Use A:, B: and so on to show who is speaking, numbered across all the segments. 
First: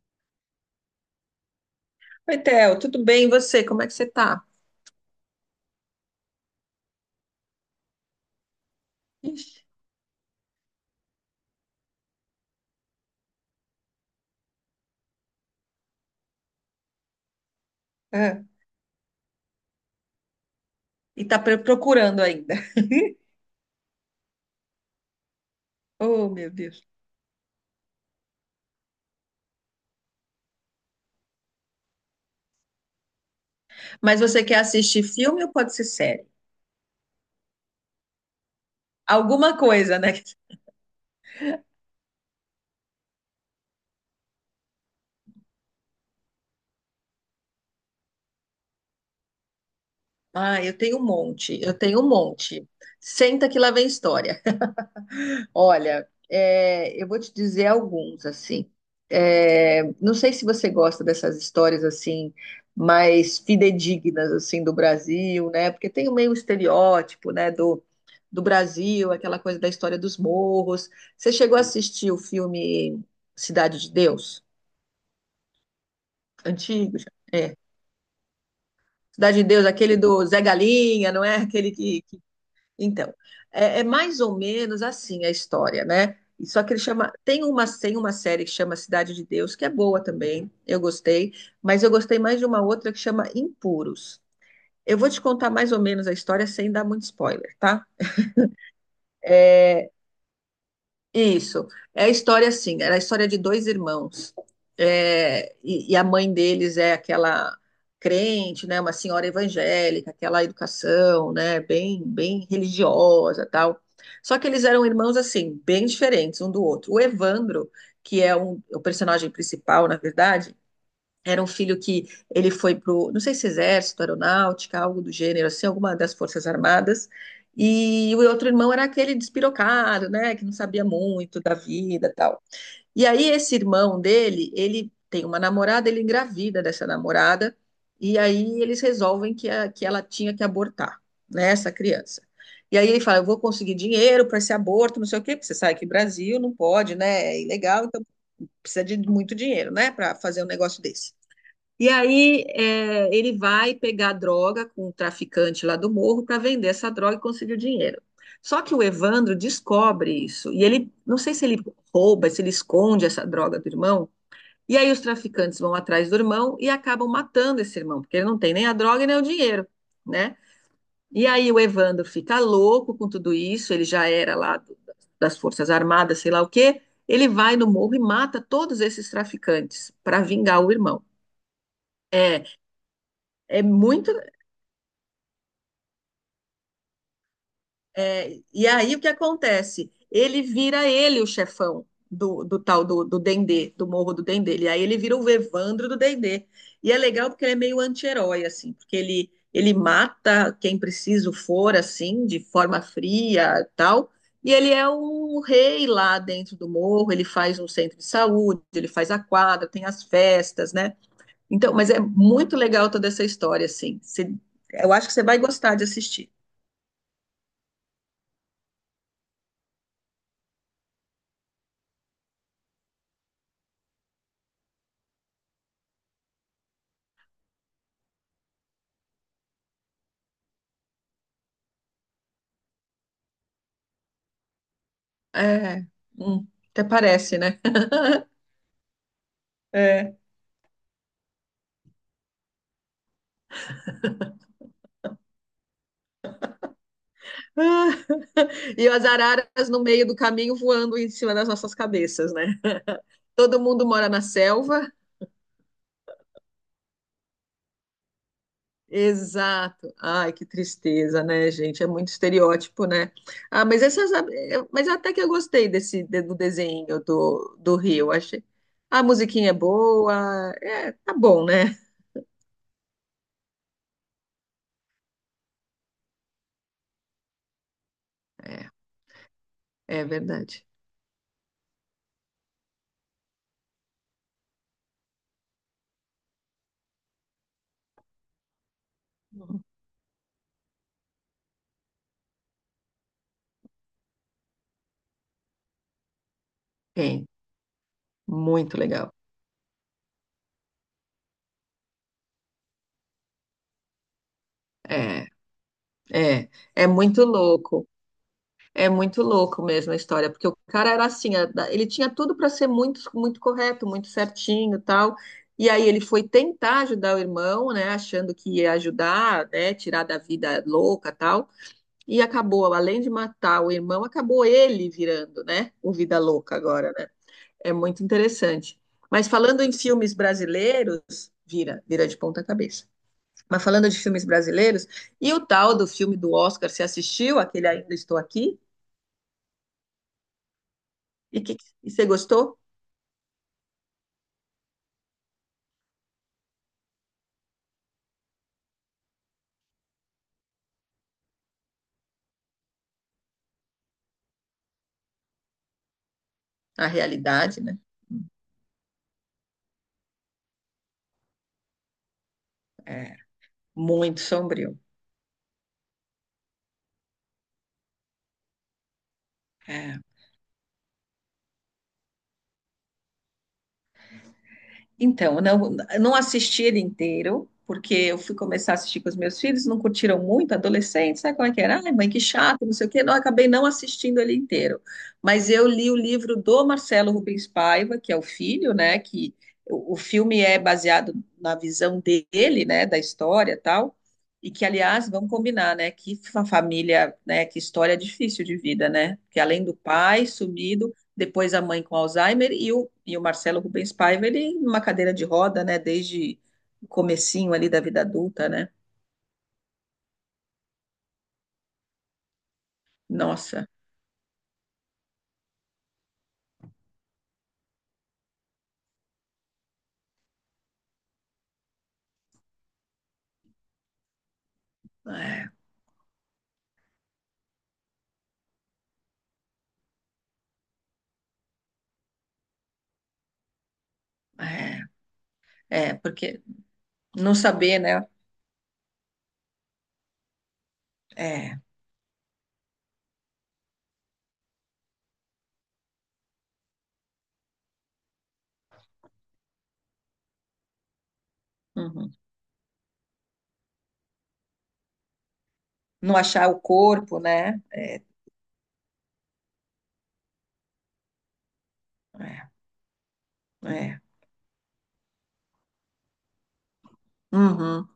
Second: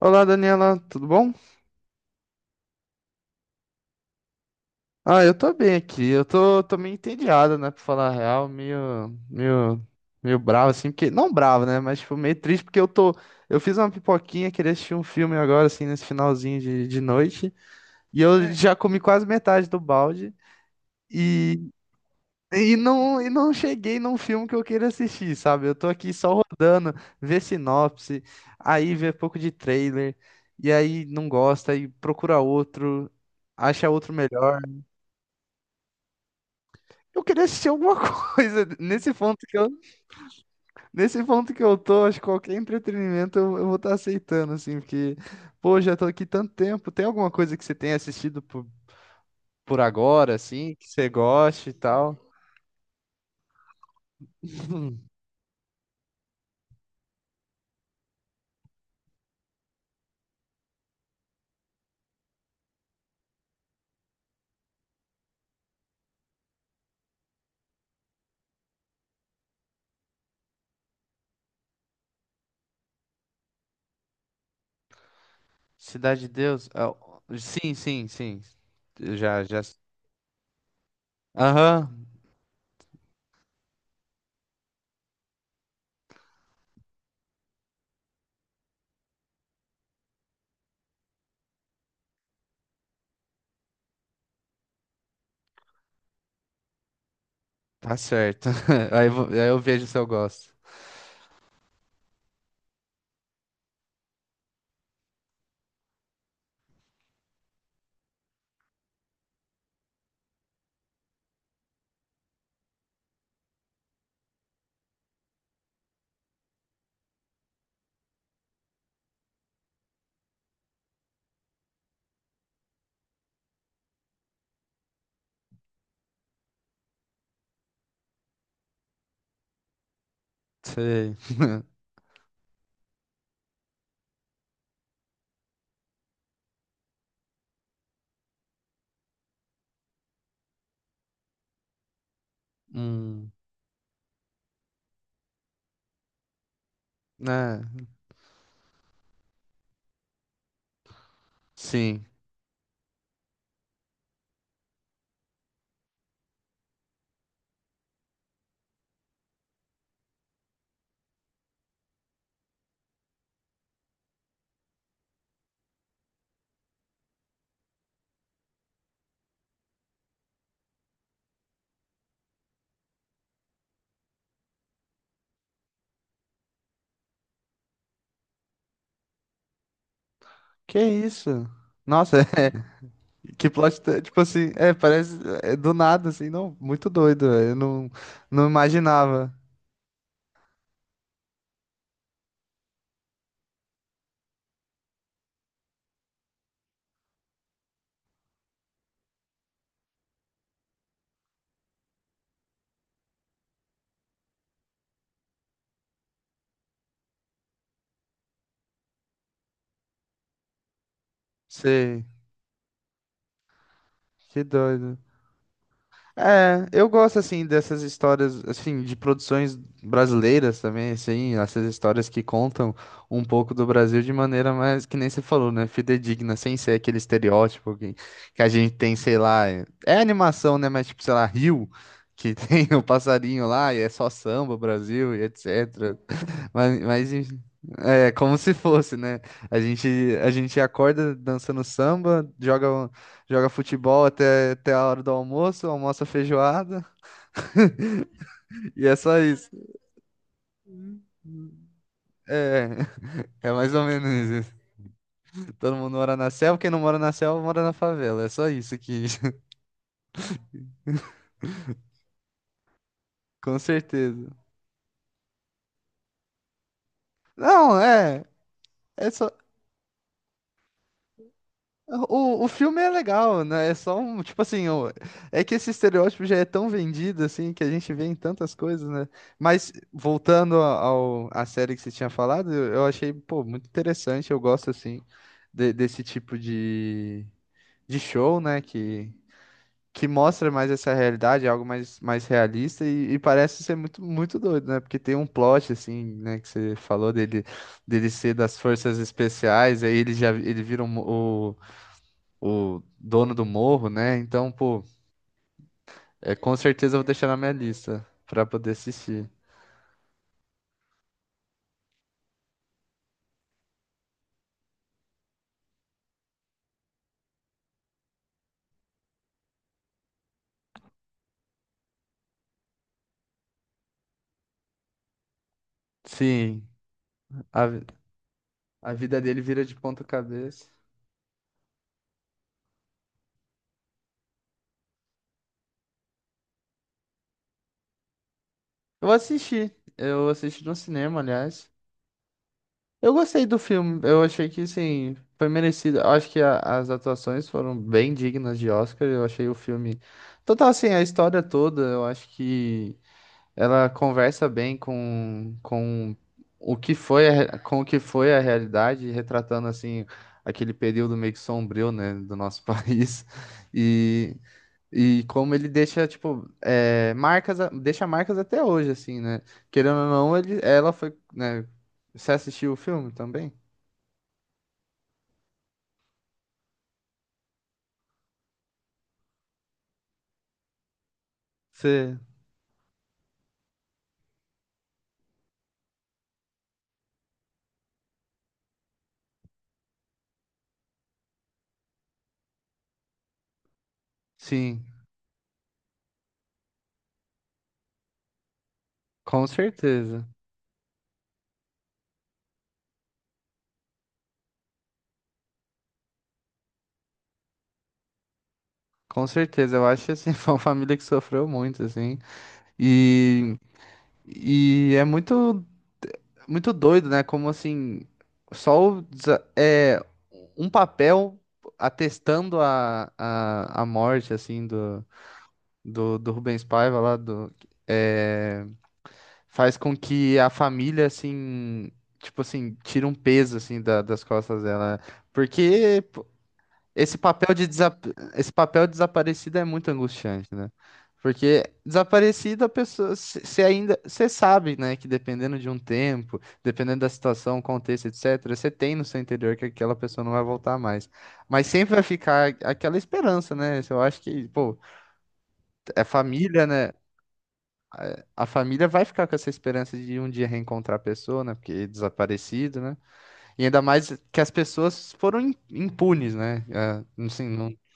A: Olá, Daniela, tudo bom?
B: Oi, Theo, tudo bem? E você? Como é que você tá?
A: Ah, eu tô bem aqui. Eu tô meio entediado, né, pra falar a real,
B: Ixi,
A: meio, meio bravo, assim, porque, não bravo, né, mas, tipo, meio triste, porque eu fiz uma pipoquinha, queria assistir um filme agora, assim, nesse finalzinho de noite, e eu,
B: é.
A: é, já comi quase metade do balde,
B: E tá
A: e,
B: procurando ainda.
A: e não, e não cheguei num filme que eu queira assistir, sabe? Eu tô aqui
B: Oh,
A: só
B: meu Deus.
A: rodando, ver sinopse, aí ver pouco de trailer, e aí não gosta, aí procura outro, acha outro
B: Mas você quer
A: melhor.
B: assistir filme ou pode ser série?
A: Eu queria assistir alguma coisa. Nesse ponto
B: Alguma
A: que eu,
B: coisa, né?
A: nesse ponto que eu tô, acho que qualquer entretenimento eu vou estar aceitando, assim, porque, pô, já tô aqui tanto tempo. Tem alguma coisa que você tenha assistido por agora,
B: Ah,
A: assim,
B: eu
A: que
B: tenho um
A: você
B: monte,
A: goste e
B: eu tenho um
A: tal?
B: monte. Senta que lá vem história. Olha, eu vou te dizer alguns, assim. É, não sei se você gosta dessas histórias, assim, mais fidedignas, assim, do Brasil, né? Porque tem o meio um estereótipo, né, do Brasil, aquela coisa da história dos morros. Você chegou a assistir o filme Cidade de Deus?
A: Cidade de Deus? Ah,
B: Antigo, já. É.
A: sim, sim, sim. Eu
B: Cidade
A: já,
B: de
A: já.
B: Deus, aquele do Zé Galinha, não é? Aquele que,
A: Aham,
B: então, é mais ou menos assim a história, né? E só que ele chama. Tem uma série que chama Cidade de Deus, que é boa também, eu gostei, mas eu gostei mais de uma outra que chama Impuros. Eu vou te contar mais ou menos a história sem dar muito spoiler, tá?
A: tá certo. Aí, aí eu vejo
B: É,
A: se eu gosto.
B: isso. Era a história de dois irmãos. E a mãe deles é aquela crente, né, uma senhora evangélica, aquela educação, né, bem, bem religiosa, tal. Só que eles eram irmãos assim, bem diferentes um do outro. O Evandro, que é o personagem principal, na verdade, era um filho que ele foi pro, não sei se exército, aeronáutica, algo do gênero, assim, alguma das forças armadas. E o outro irmão era aquele despirocado, né, que não sabia
A: Sei.
B: muito da vida, tal. E aí esse irmão dele, ele tem uma namorada, ele engravida dessa namorada, e aí eles resolvem que, que ela tinha que abortar, né, essa criança. E aí ele fala, eu
A: Hum,
B: vou conseguir dinheiro para esse aborto, não sei o quê, porque você sabe que Brasil não pode, né, é
A: né?
B: ilegal, então precisa de muito dinheiro, né, para fazer um negócio desse. E
A: Sim.
B: aí ele vai pegar droga com o traficante lá do morro para vender essa droga e conseguir o dinheiro. Só que o Evandro descobre isso e ele, não sei se ele rouba, se ele esconde essa droga do irmão. E aí os traficantes vão atrás do irmão e acabam matando esse irmão, porque ele não tem nem a droga e nem o dinheiro, né? E aí o Evandro fica louco com tudo isso, ele já era lá das Forças Armadas, sei lá o quê. Ele vai no morro e mata todos esses traficantes para vingar o
A: Que
B: irmão.
A: isso? Nossa.
B: É,
A: Que
B: é
A: plot,
B: muito
A: tipo assim, parece do nada, assim, não, muito doido, velho, eu não,
B: É,
A: não
B: e aí o que
A: imaginava.
B: acontece? Ele vira ele o chefão do tal do Dendê, do Morro do Dendê. E aí ele vira o Evandro do Dendê. E é legal porque ele é meio anti-herói, assim, porque ele mata quem preciso for, assim, de forma fria tal. E ele é um rei lá dentro do morro, ele faz um centro de saúde, ele faz a quadra, tem as festas, né? Então, mas é
A: Sei,
B: muito legal toda essa história, assim.
A: que
B: Eu
A: doido.
B: acho que você vai gostar de assistir.
A: É, eu gosto, assim, dessas histórias, assim, de produções brasileiras também, assim, essas histórias que contam um pouco do Brasil de maneira mais, que nem você falou, né, fidedigna, sem ser aquele estereótipo que a gente tem, sei lá, é animação, né, mas tipo, sei lá, Rio, que tem o passarinho lá e é só samba, Brasil e
B: É,
A: etc.
B: hum,
A: Mas,
B: até
A: mas
B: parece,
A: enfim,
B: né?
A: é como se fosse, né? A gente,
B: É.
A: a gente acorda dançando samba, joga futebol até a hora do almoço, almoça feijoada,
B: Ah,
A: e
B: e
A: é
B: as
A: só isso.
B: araras no meio do caminho voando em cima das nossas cabeças, né?
A: É, é
B: Todo
A: mais ou
B: mundo
A: menos
B: mora na
A: isso.
B: selva.
A: Todo mundo mora na selva, quem não mora na selva mora na favela. É só isso aqui.
B: Exato. Ai, que tristeza, né, gente? É muito estereótipo, né?
A: Com
B: Ah, mas essas,
A: certeza.
B: mas até que eu gostei desse do desenho do
A: Não,
B: Rio.
A: é.
B: Achei. A
A: É só.
B: musiquinha é boa. É, tá bom, né?
A: O filme é legal, né? É só um, tipo assim, é que esse estereótipo já é tão vendido, assim, que a gente vê em tantas coisas, né? Mas
B: É
A: voltando
B: verdade.
A: à série que você tinha falado, eu achei, pô, muito interessante, eu gosto, assim, desse tipo de show, né? Que mostra mais essa realidade, algo mais, mais realista e parece ser muito, muito doido, né? Porque tem um plot, assim, né, que você falou
B: Tem.
A: dele ser das
B: Muito
A: forças
B: legal.
A: especiais, aí ele já, ele vira o dono do morro, né? Então, pô,
B: É, é,
A: com
B: é
A: certeza eu vou
B: muito
A: deixar na minha
B: louco.
A: lista pra poder
B: É muito
A: assistir.
B: louco mesmo a história, porque o cara era assim, ele tinha tudo para ser muito, muito correto, muito certinho, e tal. E aí ele foi tentar ajudar o irmão, né, achando que ia ajudar, né, tirar da vida louca, tal. E acabou, além de matar o irmão, acabou ele virando, né, o vida louca
A: Sim,
B: agora, né?
A: a,
B: É
A: vi-
B: muito interessante.
A: a vida
B: Mas
A: dele
B: falando
A: vira
B: em
A: de ponta
B: filmes
A: cabeça.
B: brasileiros, vira, vira de ponta cabeça. Mas falando de filmes brasileiros, e o tal do filme do Oscar, você assistiu aquele Ainda Estou Aqui?
A: Eu assisti. Eu assisti no cinema,
B: E, que,
A: aliás.
B: e você gostou?
A: Eu gostei do filme, eu achei que, sim, foi merecido. Eu acho que as atuações foram bem dignas de Oscar, eu achei o filme. Total, assim, a história toda, eu acho que ela conversa bem com o
B: A
A: que foi
B: realidade, né?
A: com o que foi a realidade, retratando assim aquele período meio que sombrio, né, do nosso
B: É,
A: país.
B: muito
A: E,
B: sombrio.
A: e como ele deixa, tipo, marcas, deixa marcas até hoje, assim, né? Querendo
B: É.
A: ou não, ela foi, né? Você assistiu o filme também?
B: Então, eu não assisti ele inteiro, porque eu fui começar a assistir com os meus filhos, não curtiram muito, adolescentes, sabe como é que era? Ai, mãe,
A: Você,
B: que chato, não sei o quê. Não, eu acabei não assistindo ele inteiro. Mas eu li o livro do Marcelo Rubens Paiva, que é o filho, né? Que o filme é baseado na visão dele, né? Da história e tal. E que,
A: sim,
B: aliás, vamos combinar, né? Que família, né? Que história difícil de vida, né? Porque
A: com
B: além do pai
A: certeza.
B: sumido, depois a mãe com Alzheimer e o Marcelo Rubens Paiva, ele numa cadeira de roda, né, desde o comecinho ali da vida adulta, né?
A: Com certeza, eu acho assim, foi uma família que sofreu muito, assim. E,
B: Nossa,
A: e é muito. Muito doido, né? Como assim, só o um papel atestando a morte, assim, do,
B: é,
A: do, do Rubens Paiva lá, é, faz com que a família, assim, tipo assim, tire um peso, assim, das costas
B: é,
A: dela. Porque
B: porque
A: esse
B: não
A: papel de
B: saber, né?
A: desap... esse papel de desaparecida é muito angustiante, né?
B: É,
A: Porque desaparecida a pessoa, você sabe, né, que dependendo de um tempo, dependendo da situação, contexto, etc, você tem no seu interior que aquela pessoa não vai voltar mais. Mas sempre vai
B: uhum.
A: ficar aquela esperança, né? Eu acho que, pô, é
B: Não achar o
A: família, né?
B: corpo, né? É,
A: A família vai ficar com essa esperança de um dia reencontrar a pessoa, né? Porque é
B: é,
A: desaparecido, né? E ainda
B: é.
A: mais que as pessoas foram impunes, né? É, assim, não,
B: Uhum.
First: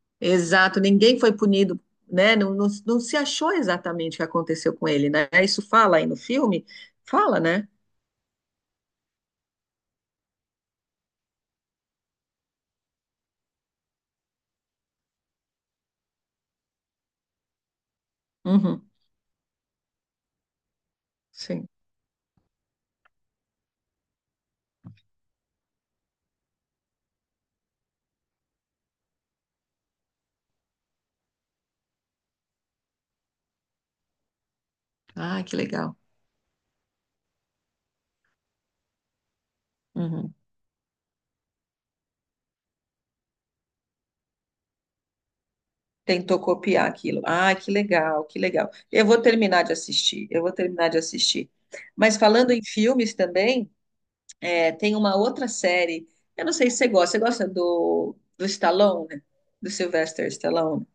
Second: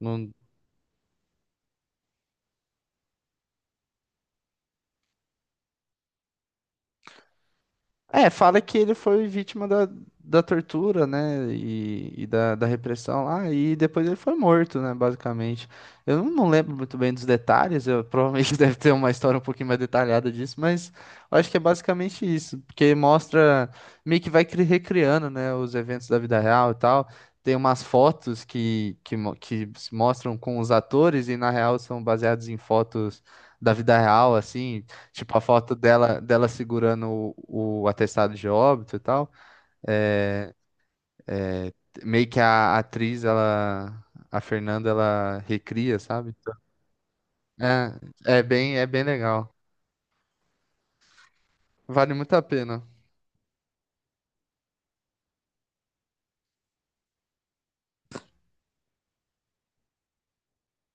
A: não.
B: Exato, ninguém foi punido, né? Não, não, não se achou exatamente o que aconteceu com ele, né? Isso fala aí no filme? Fala, né?
A: É, fala que ele foi vítima da tortura, né? E da repressão lá, e depois ele foi morto, né? Basicamente. Eu não lembro muito bem dos detalhes, eu, provavelmente deve
B: Uhum.
A: ter uma história um pouquinho mais detalhada disso, mas eu acho que é
B: Sim.
A: basicamente isso, porque mostra meio que vai recriando, né? Os eventos da vida real e tal. Tem umas fotos que se mostram com os atores, e na real são baseados em fotos da vida real, assim. Tipo, a
B: Ah, que
A: foto
B: legal.
A: dela segurando o atestado de óbito e tal.
B: Uhum.
A: É, é, meio que a atriz, ela, a Fernanda, ela recria, sabe?
B: Tentou copiar aquilo. Ah, que legal,
A: É,
B: que
A: é
B: legal.
A: bem, é bem
B: Eu vou
A: legal.
B: terminar de assistir, eu vou terminar de assistir.
A: Vale
B: Mas
A: muito a
B: falando em
A: pena.
B: filmes também, tem uma outra série. Eu não sei se você gosta. Você gosta do Stallone? Do Sylvester Stallone?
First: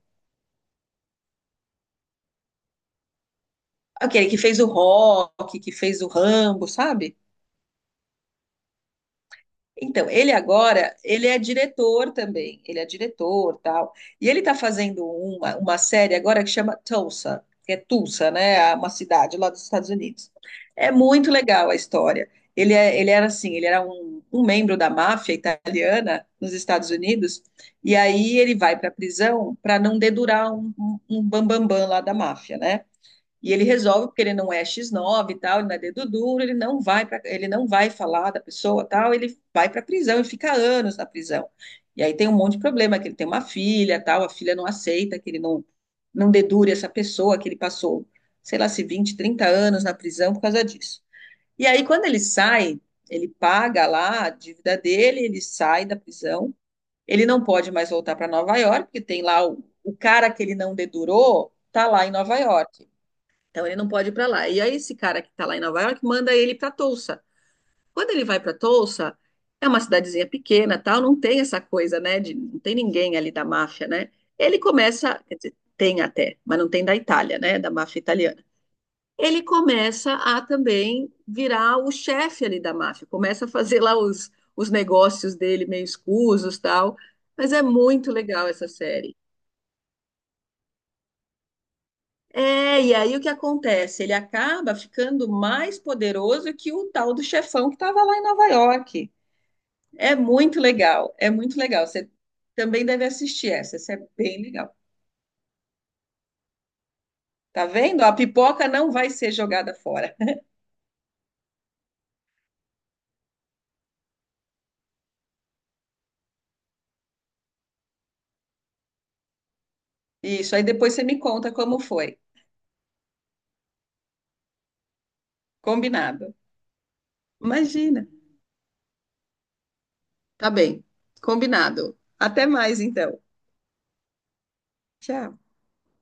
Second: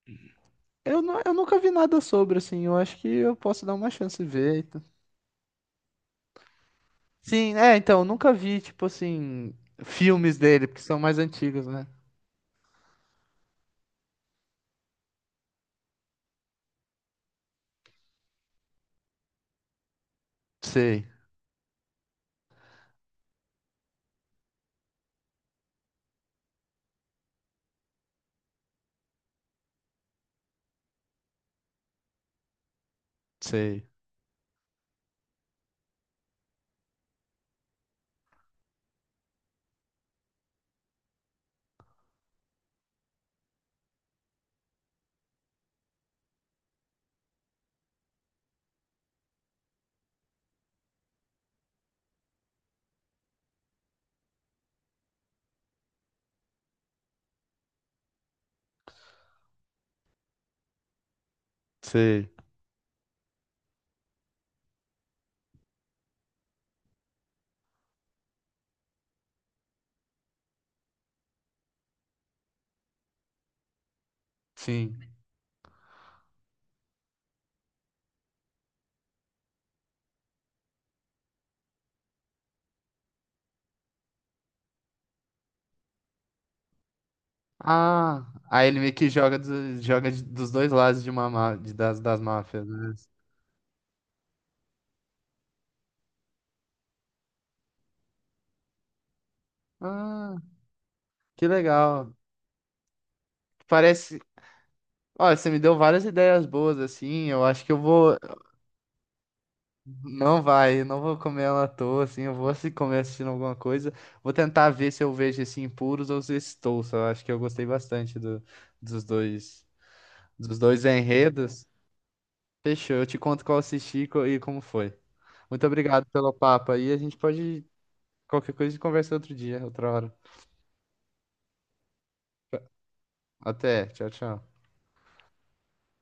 A: Eu nunca vi nada sobre, assim. Eu acho que eu posso dar uma chance e
B: Aquele que
A: ver
B: fez
A: e
B: o
A: tal.
B: Rock, que fez o Rambo, sabe?
A: Sim, é, então, eu nunca vi, tipo assim,
B: Então, ele
A: filmes dele, porque
B: agora,
A: são mais
B: ele é
A: antigos, né?
B: diretor também, ele é diretor, tal. E ele está fazendo uma série agora que chama Tulsa, que é Tulsa, né? É uma cidade lá dos Estados Unidos. É
A: Sei,
B: muito legal a história. Ele era assim, ele era um membro da máfia italiana nos Estados Unidos, e aí ele vai para a prisão para não dedurar um bambambam lá da máfia, né? E ele
A: sei,
B: resolve, porque ele não é X9 e tal, ele não é dedo duro, ele não vai falar da pessoa tal, ele vai para a prisão e fica anos na prisão. E aí tem um monte de problema, que ele tem uma filha tal, a filha não aceita que ele não dedure essa pessoa, que ele passou, sei lá, se 20, 30 anos na prisão por causa disso. E aí quando ele sai, ele paga lá a dívida dele, ele sai da prisão, ele não pode mais voltar para Nova York, porque tem lá o cara que ele não dedurou, tá lá em
A: sei.
B: Nova York. Então ele não pode ir para lá. E aí esse cara que tá lá em Nova York manda ele para Tulsa. Quando ele vai para Tulsa, é uma cidadezinha pequena, tal, não tem essa coisa, né, de não tem ninguém ali da máfia, né? Ele
A: Sim.
B: começa, quer dizer, tem até, mas não tem da Itália, né, da máfia italiana. Ele começa a também virar o chefe ali da máfia, começa a fazer lá os negócios dele meio escusos, tal. Mas é muito
A: Ah,
B: legal
A: aí
B: essa
A: ele meio que
B: série.
A: joga dos dois lados de uma, má- de- das máfias,
B: É,
A: né?
B: e aí o que acontece? Ele acaba ficando mais poderoso que o tal do chefão que estava lá em Nova York. É
A: Ah,
B: muito legal, é
A: que
B: muito legal. Você
A: legal.
B: também deve assistir essa, essa é
A: Parece.
B: bem legal.
A: Olha, você me deu várias ideias boas, assim. Eu acho
B: Tá
A: que eu
B: vendo? A
A: vou.
B: pipoca não vai ser jogada fora.
A: Não vai, eu não vou comer ela à toa, assim. Eu vou se comer assistindo alguma coisa. Vou tentar ver se eu vejo esse Impuros ou se esse Tulsa. Eu acho que eu gostei bastante dos dois,
B: Isso,
A: dos
B: aí
A: dois
B: depois você me conta
A: enredos.
B: como foi.
A: Fechou, eu te conto qual eu assisti e como foi. Muito obrigado
B: Combinado.
A: pelo papo aí. A gente pode
B: Imagina.
A: Qualquer coisa a gente conversa outro dia, outra hora.
B: Tá bem, combinado. Até mais então.
A: Até. Tchau, tchau.
B: Tchau.